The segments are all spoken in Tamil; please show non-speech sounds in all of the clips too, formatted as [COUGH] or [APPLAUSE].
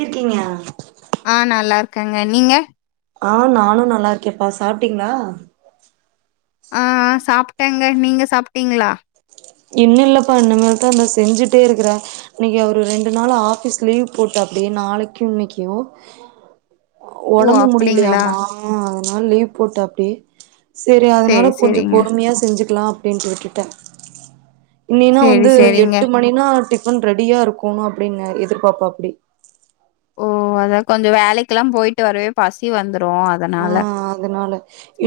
எப்டி இருக்கீங்க ஆ நல்லா இருக்கேங்க நீங்க ஆ நானு நல்லா இருக்கேன்ப்பா சாப்ட்டேங்களா சாப்ட்டேன்ங்க நீங்க சாப்ட்டீங்களா இன்னு இல்லப்பா இன்னுமேல தா நா செஞ்சுட்டே இருக்குறே இன்னைக்கு அவர் ரெண்டு நாள் ஆபிஸ் லீவ் போட்டார் அப்படி நாளைக்கு இன்னைக்கு ஓ! ஒடம்பு அப்டிங்களா? முடியலையாமா அதுனால லீவ் போட்டாப்டி சரி அதனால கொஞ்ச பொறுமையா செஞ்சுக்கலா அப்படின்னுட்டு விட்டுட்டே இல்லனா சரி, வந்து சரிங்க. எட்டு மணினா டிப் ன் ரெடியா இருக்கணும்னு அப்படின்னு எதிர்பார்ப்பாப்டி ஓ அதா கொஞ்ச வேலைக்குல்லா போயிட்டு வரவே பசி வந்துரு ஆ அதனால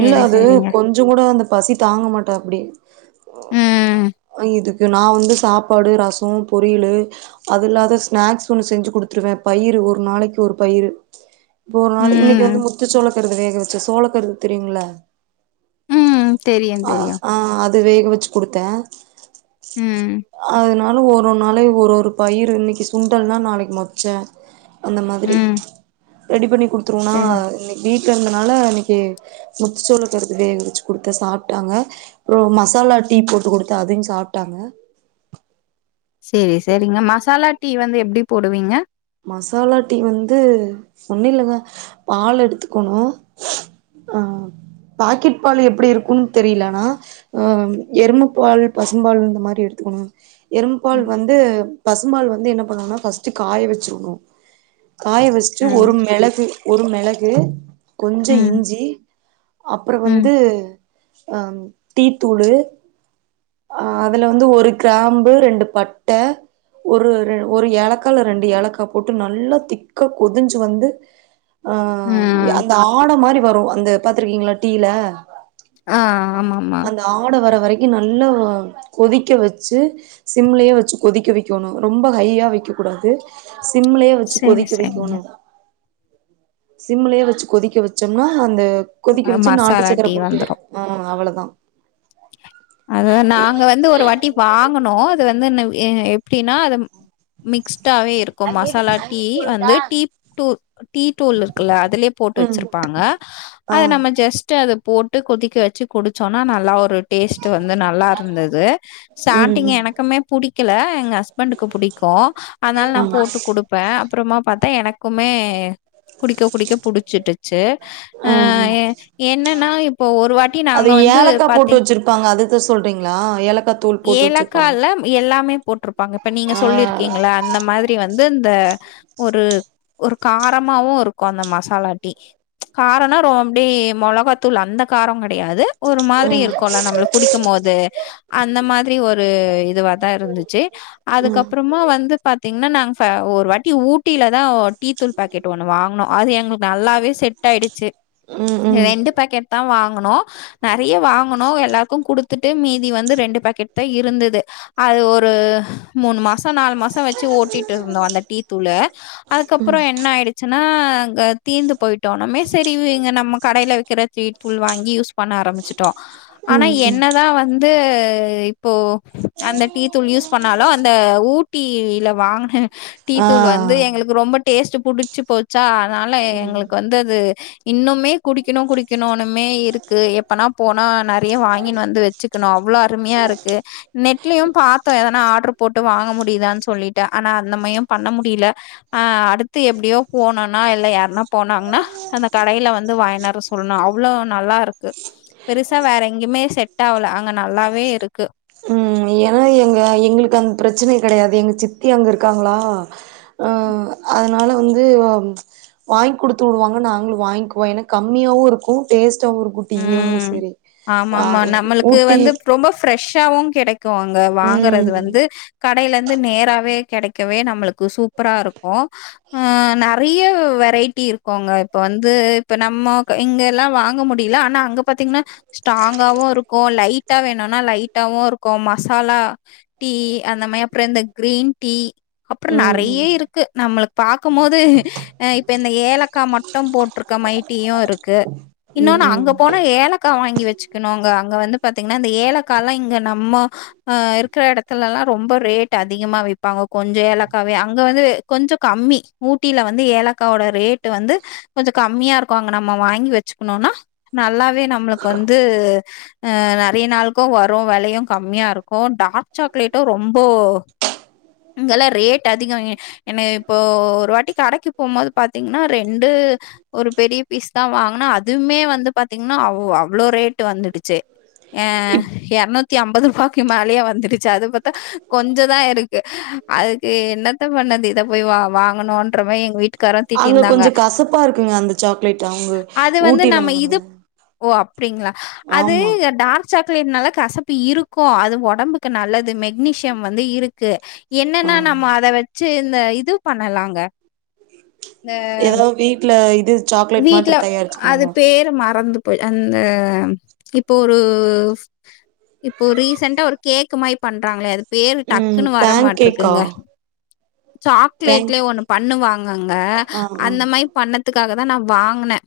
இல்ல அது சரிங்க. கொஞ்ச கூட அந்த பசி தாங்க மாட்டாப்டி ம், இது நா வந்து சாப்பாடு ரசம் பொரியலு அது இல்லாத ஸ்நாக்ஸ் ஒன்னு செஞ்சு கொடுத்துருவே பயிரு ஒரு நாளைக்கு ஒரு பயிரு இப்ப ஒரு நாள் இன்னைக்கு வந்து ம், முத்து சோளக்கருது வேக வச்சு சோளக்கருது தெரியுங்கள்ல ம். தெரியும், அ தெரியும். ஆ அது வேக வச்சு கொடுத்தே ம், அதுனா னால ஒரு நாளைக்கு ஒரு ஒரு பயிர் இன்னைக்கு சுண்டல்னா நாளைக்கு மொச்ச அந்த மாதிரி ம். ரெடி பண்ணி குடுத்துருவனா சரி. இன்னைக் வீட்ல இருந்தனால இன்னைக்கு முத்துச்சோளக்கருது இருந்துச்சி குடுத்தேன் சாப்ட்டாங்க அப்பரோ மசால் டீ போட்டு கொடுத்தேன் அதயும் சாப்டாங்க சேரி சேரிங்க மசாலா டீ வந்து எப்டி போடுவீங்க மசாலா டீ வந்து ஒன்னுலங்க பால் எடுத்துக்கணு ஆ பாக்கெட் பால் எப்படி இருக்குன்னு தெரியலனா ஆனா எரும பால் பசும் பால் இந்த மாதிரி எடுத் ம் எருமபால் ம், வந்து பசும்பால் வந்து என்ன பண்ணுனா ஃபஸ்ட் காய வச் டும் காய வச்சுட்டு ஒரு ம், மெலகு ஒரு மெலகு கொஞ்ச ம், இஞ்சி அப்புறம் ம், வந்து ம் டீத்தூலு அ அதுல வந்து ஒரு கிராம்பு ரெண்டு பட்ட ஒரு ஒரு ஏலக்கா ரெண்டு ஏலக்கா போட்டு நல்லா திக்கா கொதிஞ்சு வந்து ஆ ம். அந்த ஆட மாரி வரும் அந்த பாத்திருக்கீங்களா டீல ஆ ஆ அந்த ஆட வர வரைக் நல்லா கொதிக்க வச்சு சிம்லயே வச்சு கொதிக்க வைக்கணு ரொம்ப ஹையா வைக்க கூடாது சிம்லயே வச்சு சரி, கொதிக்க சரிங்க. வைக்கணு சிம்லயே வச்சு கொதிக்க வச்சோம்னா அந்த கொதிக்க அ வச்சு நாட்டு மசாலா சக்கர டீ போட்டு வந்துரும். அவ்ளோதா அத நாங்க வந்து ஒரு வாட்டி வாங்கனோ அது வந்து எப்படின்னா அத மிக்ஸ் டாவே இருக்கும் மசாலா டீ வந்து டீ டீத்தூள் இருக்குல்ல அதுலயே போட்டு ம். வச்சிருப்பாங்க ஆ. அத நம்ம ஜஸ்ட் அத போட்டு கொதிக்க வச்சு குடிச்சோம்னா நல்லா ஒரு ட் வந்து நல்லா இருந்தது ஸ்டாட்டிங்ல ம். எனக்குமே புடிக்கல எங்க ஹஸ்பண்டுக்கு புடிக்கு அதனால நா போட்டு குடுப்பே அப்புறமா பாத்தா எனக்குமே குடிக்க குடிக்க புடிச்சிட்டுச்சு அ ஆ, ஆ. என்னன்னா இப்போ ஒரு வாட்டி நா அது ஏலக்கா போட்டு வச்சிருப்பாங்க அதுத சொல்றீங்களா ஏலக்கா தூள் போட்டு வச்சிருப்பாங்க ஏலக்கால எல்லாமே போட்ருப்பாங்க இப்ப நீங்க ஆ சொல்லிருக்கீங்கள்ல அந்த மாதிரி வந்து இந்த ஒரு ஒரு காரமாவும் இருக்கும் அந்த மசாலாட்டீ காரம்னா ரொப்டி மொலகாத்தூள் அந்த காரம் கடையாது ஒரு மாதிரி ம் இருக்குல நம்ம குடிக்கும் போது அந்த மாதி ரி ஒரு இதுவா தான் இருந்துச்சு ம் அதுக்கப்புறமா வந்து பாத்தீங்கன்னா நா ஒரு வாட்டி ஊட் ஊட்டில தான் டீ தூள் பாக்கெட் ஒன்னு வாங்குனோ அது எங்களுக்கு நல்லாவே செட் ஆயிடுச்சு ம் ம் ரெண்டு பேக்கெட் தான் வாங்கனு நறைய வாங்க கணு எல்லாருக்கு கொடுத்துட்டு மீதி வந்து ரெண்டு பாக்கெட் தான் இருந்தது அது ஒரு மூணு மாசம் நாலு மாசம் வச்சு ஓட்டிட்டு இருந்தோ அந்த டீ தூள அதுக்கப்புற ம் என்ன ஆயிடுச்சுன்னா ஆ தீர்ந்து போயிட்டுனமே சரி இங்க நம்ம கடையில் விக்கிற டீதூள் வாங்கி யூஸ் பண்ண ஆரம்பிச்சு ஆனா ம் ம் என்ன தா வந்து இப்போ அந்த டீ தூள் யூஸ் பண்ணாலு அந்த ஊட் ஊட்டில வாங்கின டீ ஆ தூள் வந்து எங்களுக்கு ரொம்ப டேஸ்ட் புடிச்சு போச் ச்சா அதனால ம் எங்களுக்கு வந்து அது இன்னுமே குடிக்கணு குடிக்கணும்னுமே இருக்கு எப்பனா போனா நறைய வாங்கனு வந்து வச்சுக்கணு அவ்வளோ அருமையா இருக்கு நெட்லயும் பாத்தோம் ஏதனா ஆர்டர் போட்டு வாங்க முடியுதான்னு சொல்லிட்டு ஆனா அந்த மைம் பண்ண முடியல அடுத்து எப்படியோ போனோனா இல்ல யாருன்னா போனாங்கன்னா அந்த கடையில வந்து வாயனார சொல்லணு அவ்வளவு நல்லா இருக்கு பெருசா வேற எங்கேயுமே செட் ஆவுல அங்க நல்லாவே இருக்கு ம் ஏன்னா எங்க எங்களுக்கு அந்த பிரச்சனை கிடையாது எங்க சித்தி அங்கே இருக்காங்களா ஆ அதனால வந்து வாங்கி குடுத்து உடுவாங்க நாங்களும் வாங்கிக்குவம் ஏன்னா கம்மியாவும் இருக்கும் டேஸ்ட் ஒரு குட்டி ஈயமு ம். சரி ஆ ஊட்டி யாவு கெடைக்கு அங்க ம் வாங்கறது வந்து கடையில இருந்து நேராவே கெடைக்கவே நம்மளுக்கு சூப்பரா இருக்கு அ நறைய வெ ரைட்டி இருக்குங்க இப்ப வந்து இப்ப நம்ம இங்க எல்லா வாங்க முடி ல ஆனா அங்க பாத்திங்னா ஸ்ட்ராங்கவு இருக்கு லைட்டா வேணுனா லைட்டாவு இருக்கு மசாலா டீ அந்த மாரி அப்பற இந்த கிரீன் டீ அப்பற ம் நறைய ம் இருக்கு நம்மளுக்கு பாக்குமோது அ இப்ப இந்த ஏலக்கா மட் டு போட்ருக்க மார் டீயு இருக்கு ம் இன்னொனு ம் அங்க போன ஏலக்கா வாங் கி வச்சுக்கணுங்க அங்க வந்து பாத்திங்னா இந்த ஏலக்காலா இங்க நம்ம இருக்கிற எடத்துலல்லா ரொம்ப ரேட் அதிகமா விப்பாங்க கொஞ்ச ஏலக்காவே அங்க வந்து கொஞ்ச கம்மி ஊட்டில வந்து ஏலக்கா ஓட ரேட் வந்து கொஞ்ச கம்மியா இருக்கு அங்க நம்ம வாங்கி வ னுனா நல்லாவே நம்மளுக்கு வந்து அ நறைய நாள் க்கு வரு வெலையு கம்மியா இருக்கு டார்க் சாக்லேட்டு ரொம்பொ இங்கெல்லா ரேட் அதிக எ என்ன இப்போ ஒரு வாட்டிக்கு கடைக்கு போம்போது பாத்திங்னா ரெண்டு ஒரு பெரிய பிஸ்தா வாங்னா அது மே வந்து பாத்திங்னா அவ் அவ்ளோ ரேட் வந்துடுச்சு எ இப் எரநூ த்தி அம்பது ருபாக்கு மேலயே வந்துடு ச்சு அது பாத்தா கொஞ்சதா இருக்கு அதுக்கு என்னத்த பண்ணது இத போய் வா வாங்கணுன்ற மாரி எங்க வீட்டுக்காரு திட்டிருந்தாங்க ப்பா இருக்குங்க அந்த சாக்லேட் அவுங்க வந்து நம்ம இது ஓ அப்டிங்ளா அது ஆமா டார்க் சாக் லட்னால கசப்பு இருக்கு அது ஒடம்புக்கு நல்லது மெக்னீசியம் வந்து இருக்கு ஆ என்னன்னா நம்ம அத வச்சு இந்த இது பண்ணலாங்க இந்த எதாது வீட்ல இது சாக்லேட் வீட்ல மாட்டு அது தயாரிச்சுக்கலாங்க பேரு மறந்து பே அந்த இப்ப ஒரு இப்போ ரீசெண்ட்டா ஒரு கேக் மாரி பண்றாங்களே அது பேரு ம் டக்குன்னு வர பேன் கேக்கா மாட்ருக்குங்க பேன் சாக்லேட்லயே ஒண்ணு பண்ணுவாங்கங்க ஆ ஆ அந்த மாரி பண்ணதுக்காக தா நா வாங்குனே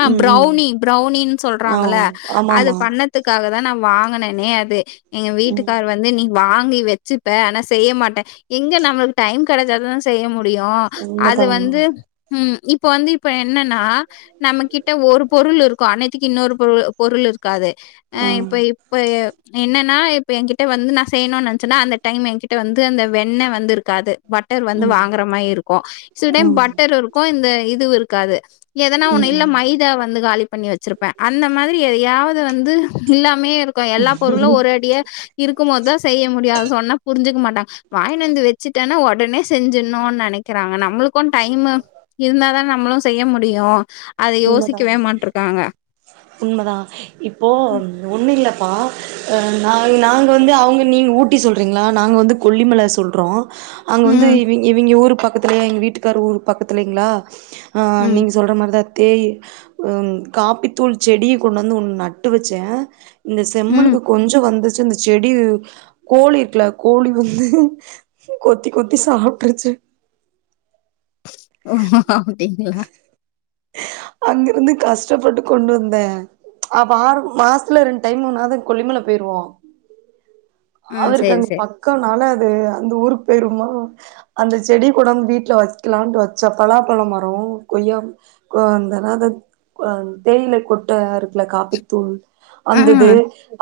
அ ம் ம் ப்ரௌனி ப்ரௌனினு ஆ சொல்றாங்கல்ல ஆமா அது ஆமா பண்ணதுக்காக தா நா வாங்கனனே அது எங்க ம் வீட்டுக்காரு வந்து நீ வாங்கி வச்சுப்ப ஆனா செய்ய மாட்ட எங்க நமளுக்கு டைம் கெடைச்சாத தான செய்ய மு டியு அது உண்மதா வந்து உண்மதா ம் இப்ப வந்து இப்ப என்னன்னா நம்ம கிட்ட ஒரு பொருள் இருக்கு அன்னேரத்திக்கு இன்னொரு பொருள் பொருளு இரு க்காது ஆ இப்ப இப்ப என்னன்னா இப்ப எங்கிட்ட வந்து நா செய்யணுன் நெனைச்சன்னா அந்த டைம் எங்கிட்ட வந்து அந்த வெண்ணெ வந்து இருக்காது பட்டர் வந்து ம் வாங்கற மாரி இருக்கு சில ஆ டைம் ம் பட்டர் இருக்கு இந்த இதுவு இருக்காது எதனா ஒன்னு இல்ல ம் மைதா வந்து காலி பண்ணி வச்சிருப்பே அந்த மாரி எதையாவுது வந்து இல்லாமயே இருக்கு எல்லா பொருளு ஒரு அடியே இருக்கும் போதுதா செய்ய முடியு அத சொன்னா புரிஞ்சுக்க மாட் டாங் வாங்கினு வந்து வச்சுட்டனா ஒடனே செஞ்சர்ணுன் நெனைக்கறாங்க நம்மளுக்கு டைமு இருந்தா தான நம்மளு செய்ய முடியு உண்மதா உண்மதா இப்போ ஒண்ணு இல்ல பா நா நாங்க வந்து அவுங்க நீங்க ஊட்டி சொல்றிங்ளா நாங்க வந்து கொல்லிமல சொல்றோ அங்க வந்து ம், இவி இவிங்க ஊரு பக்கத்துலயா எங்க வீட்டுக்காரு ஊரு பக்கத்துலைங்ளா ஆ ம், நீங்க சொல்ற மாரி தா தேயி ம் காப்பித்தூள் செடிய கொண்டு வந்து ஒன்னு நட்டு வச்சே இந்த ம். செம்மண்ணுக்கு கொஞ்ச வந்து ச்சு இந்த செடி கோழி இருக்குல கோழி வந்து கொத்தி கொத்தி சாப்ட்ருச்சு [UNINTELLIGIBLE] ஓ அப்டிங்களா அங்கிருந்து கஷ்டப்பட்டு கொண்டு வந்தே அப்ப ஆறு மாசத்துல ரெண்டு டைம் ஒன்னாது கொல்லிமல போயிருவோ ஆ அவருக்கு சேரி அங்க சேரி பக்கனால அது அந்த ஊருக்கு போயிருவோமா அந்த செடி கொண்டாந்து வீட்டுல வெக்கலான்ட்டு வெச்சே பலாப்பழ மரோ அ கொய்யா கோ [UNINTELLIGIBLE] அ தேயில கொட்ட இருக்குல காப்பித்தூள் ஆ வந்தது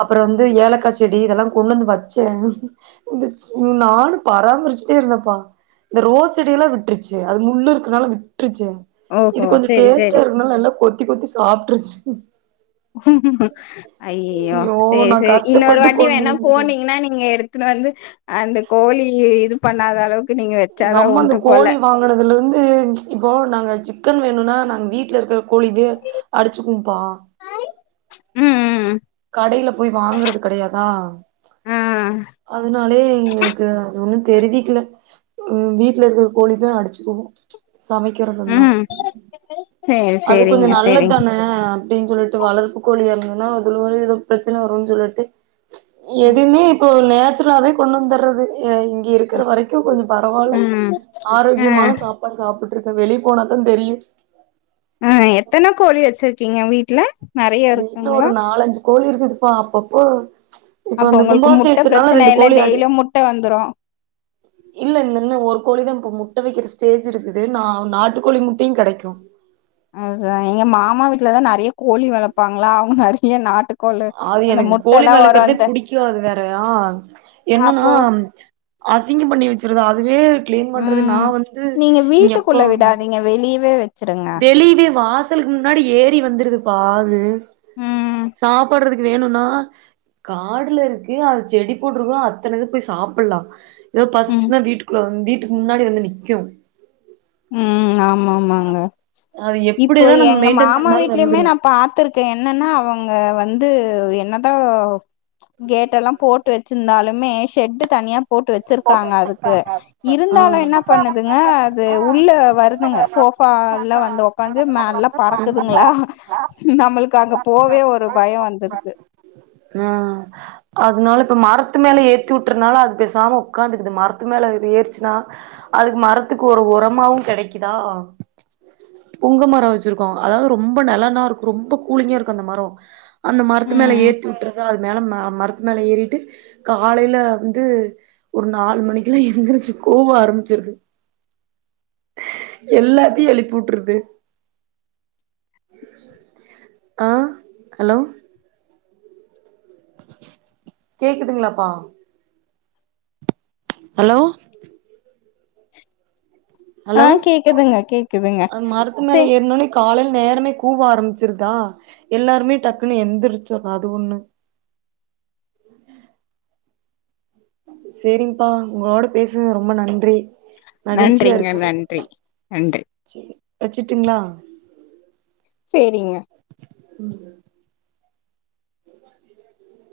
அ புறோ வந்து ஏலக்கா செடி இதெல்லா கொண்டு வந்து வெச்சே இந்துச்சுனு நானு பராமரிச்சிட்டே இரு ந்தேப்பா இந்த ரோஸ் செடியெல்லாம் விட்ருச்சு அது முள்ளு இருக்கனால வி ட்ருச்சு இது ஓஹோ கொஞ்சோ சேரி சேரி டேஸ்ட்டா இருக்குனால நல்லா கொத்தி கொத்தி சாப்ட்ருச்சு ஐயயோ ஐயோ சேரி நா செரி இன்னொரு கஷ்டப்பட்டு வாட்டி கொண்டு வேணா வந்தே போனீங்கன்னா நீங்க எடுத்துனு வந்து அந்த கோழி இது பண்ணாத அளவுக் எங்க அம்மா அந்த கோழி வாங்குனதுல இருந் து இப்போ நாங்க சிக்கன் வேணுனா நாங்க வீட்ல இருக்குற கோழிவே அடிச்சுக்கும்பா ம் ம் கடையில போய் வாங்கறது கெடையாதா ஆ அதனாலயே எங்களுக்கு ஒண்ணு தெரிவிக்குல ம் வீட்ல இருக்குற கோழி தா அடிச்சுக்குவோ சமைக்கிறதுருந்தா ம் சேரி அது கொஞ்சொ சேரிங்க நல்லது சேரிங்க தானே அப்டின் சொல் டு வளர்ப்பு கோழியா இருந்ததுன்னா அதுனால எதா பிரச்சன வரு சொல்லிட்டு ம் எதுமே இப்போ நே சுரலாவே கொண்டு வந்துட்றது ஆ இங்க இருக்குற ம் வரைக்கு கொஞ்சொ பரவால்ல ம் ஆ ஆரோக்கியமான சாப்பாடு சாப்புட் இருக்கு வெளியே போனாதா தெரியு க்கீங்க வீட்ல நெறைய வீட்ல ஒரு இருக்குங்களா நாலஞ்சு கோழி இருக்குதுப்பா அப்பப்போ இப்போ அப்ப அந்த உங்களுக்கு கும்பாவிச முட்ட வெச்சதுனால பிரச்சன ரெண்டு இல்ல கோழி ஆண்டு டெய்லியும் முட்ட வந்துரு இல்ல இந்தென்ன ஒரு கோழிதா இப்போ மு ட்ட வைக்கிற ஸ்டேஜ் இருக்குது நா நாட்டுக்கோழி முட்டையு கெடைக்கு அதா எங்க மாமா வீட்லதா நெறைய கோழி வளப்பாங்களா அவங்க நெறைய நாட்டுக் அது எனக்கு கோழி வளர்க்கறதே புடிக்காது வெறயா என்னன்னா அப்போ அசிங்கம் பண்ணி வெச்சிருது அதுவே கிளீன் பண்றது நா ம் வந்து நீங்க இங்க வீட்டுக்குள்ள எப்ப விடாதீங்க வெளியவே வச்சிடுங்க வெளியவே வாசலுக்கு முன்னாடி ஏறி வந்துருதுப்பா அது ம் சாப்புடுறதுக்கு வேணுனா காடுல இருக்கு அது செடி போட்ருக்கோ அத்தன இது போய் சாப்புட்லா ஏ ம் பஸ்ச்னா வீட்டுக்குள்ள வ வீட்டுக்கு முன்னாடி வந்து நிக்கு ம் ஆமாமாங்க அது இப்போ எப்படிதான் நம்ம எங்க மெயின்டென் மாமா பண்ணாலும் வீட்லயுமே நா வந்துரும் பாத்துருக்கே என்னன்னா அவங்க வந் து என்னதா கேட் எல்லா போட்டு வெச்சிருந்தாலுமே ஷெட்டு தனியா போட்டு வெச்சிருக்காங்க அதுக்கு ஆ இருந்தாலு என்ன பண்ணுதுங்க அ உள்ள வருதுங்க சோஃபால வந்து உக்காந்து மேல்லா பறக்குதுங்களா நம் மளுக்கு அங்க போக ஒரு பயோ வந்துருது ம் அதுனால இப்ப மரத்து மேல ஏத்தி உட்றுனால அது பேசாம உக்காந்துக்குது மரத்து மேல ஏருச்சுனா அதுக்கு மரத்துக்கு ஒரு ஒரமாவு கெடைக்குதா புங்க மர வெச்சிருக்கோ அதாவது ரொம்ப நெலன்னா இருக்கு ரொம்ப கூலிங்கா இருக்கு அந்த மரோ அந்த மரத்து மேல ம் ஏத்தி வுட்றுதா அது மேல ம மரத்து மேல ஏறிட்டு காலையில வந்து ஒரு நாலு மணிக்குல்லா எழுந்துருச்சு கூவ ஆரம்பிச்சிருது எல்லாத்தையு எழுப்பி விட்ருது ஆ ஹலோ கேக்குதுங்களாப்பா ஹலோ ஆ ஹலோ கேக்குதுங்க கேக்குதுங்க அது மரத்து மேல சே ஏறனும்னே காலையில நேரமே கூவ ஆரம்பிச்சிருதா எல்லாருமே டக்குன்னு எந்தருசிரோம் அது ஒண்ணு சேரிப்பா உங்களோட பேசுது ரொம்ப நன்றி மகிழ்ச்சியா நன்றிங்க இருக்கு நன்றி நன்றி. வச்சுட்டுங்களா சேரிங்க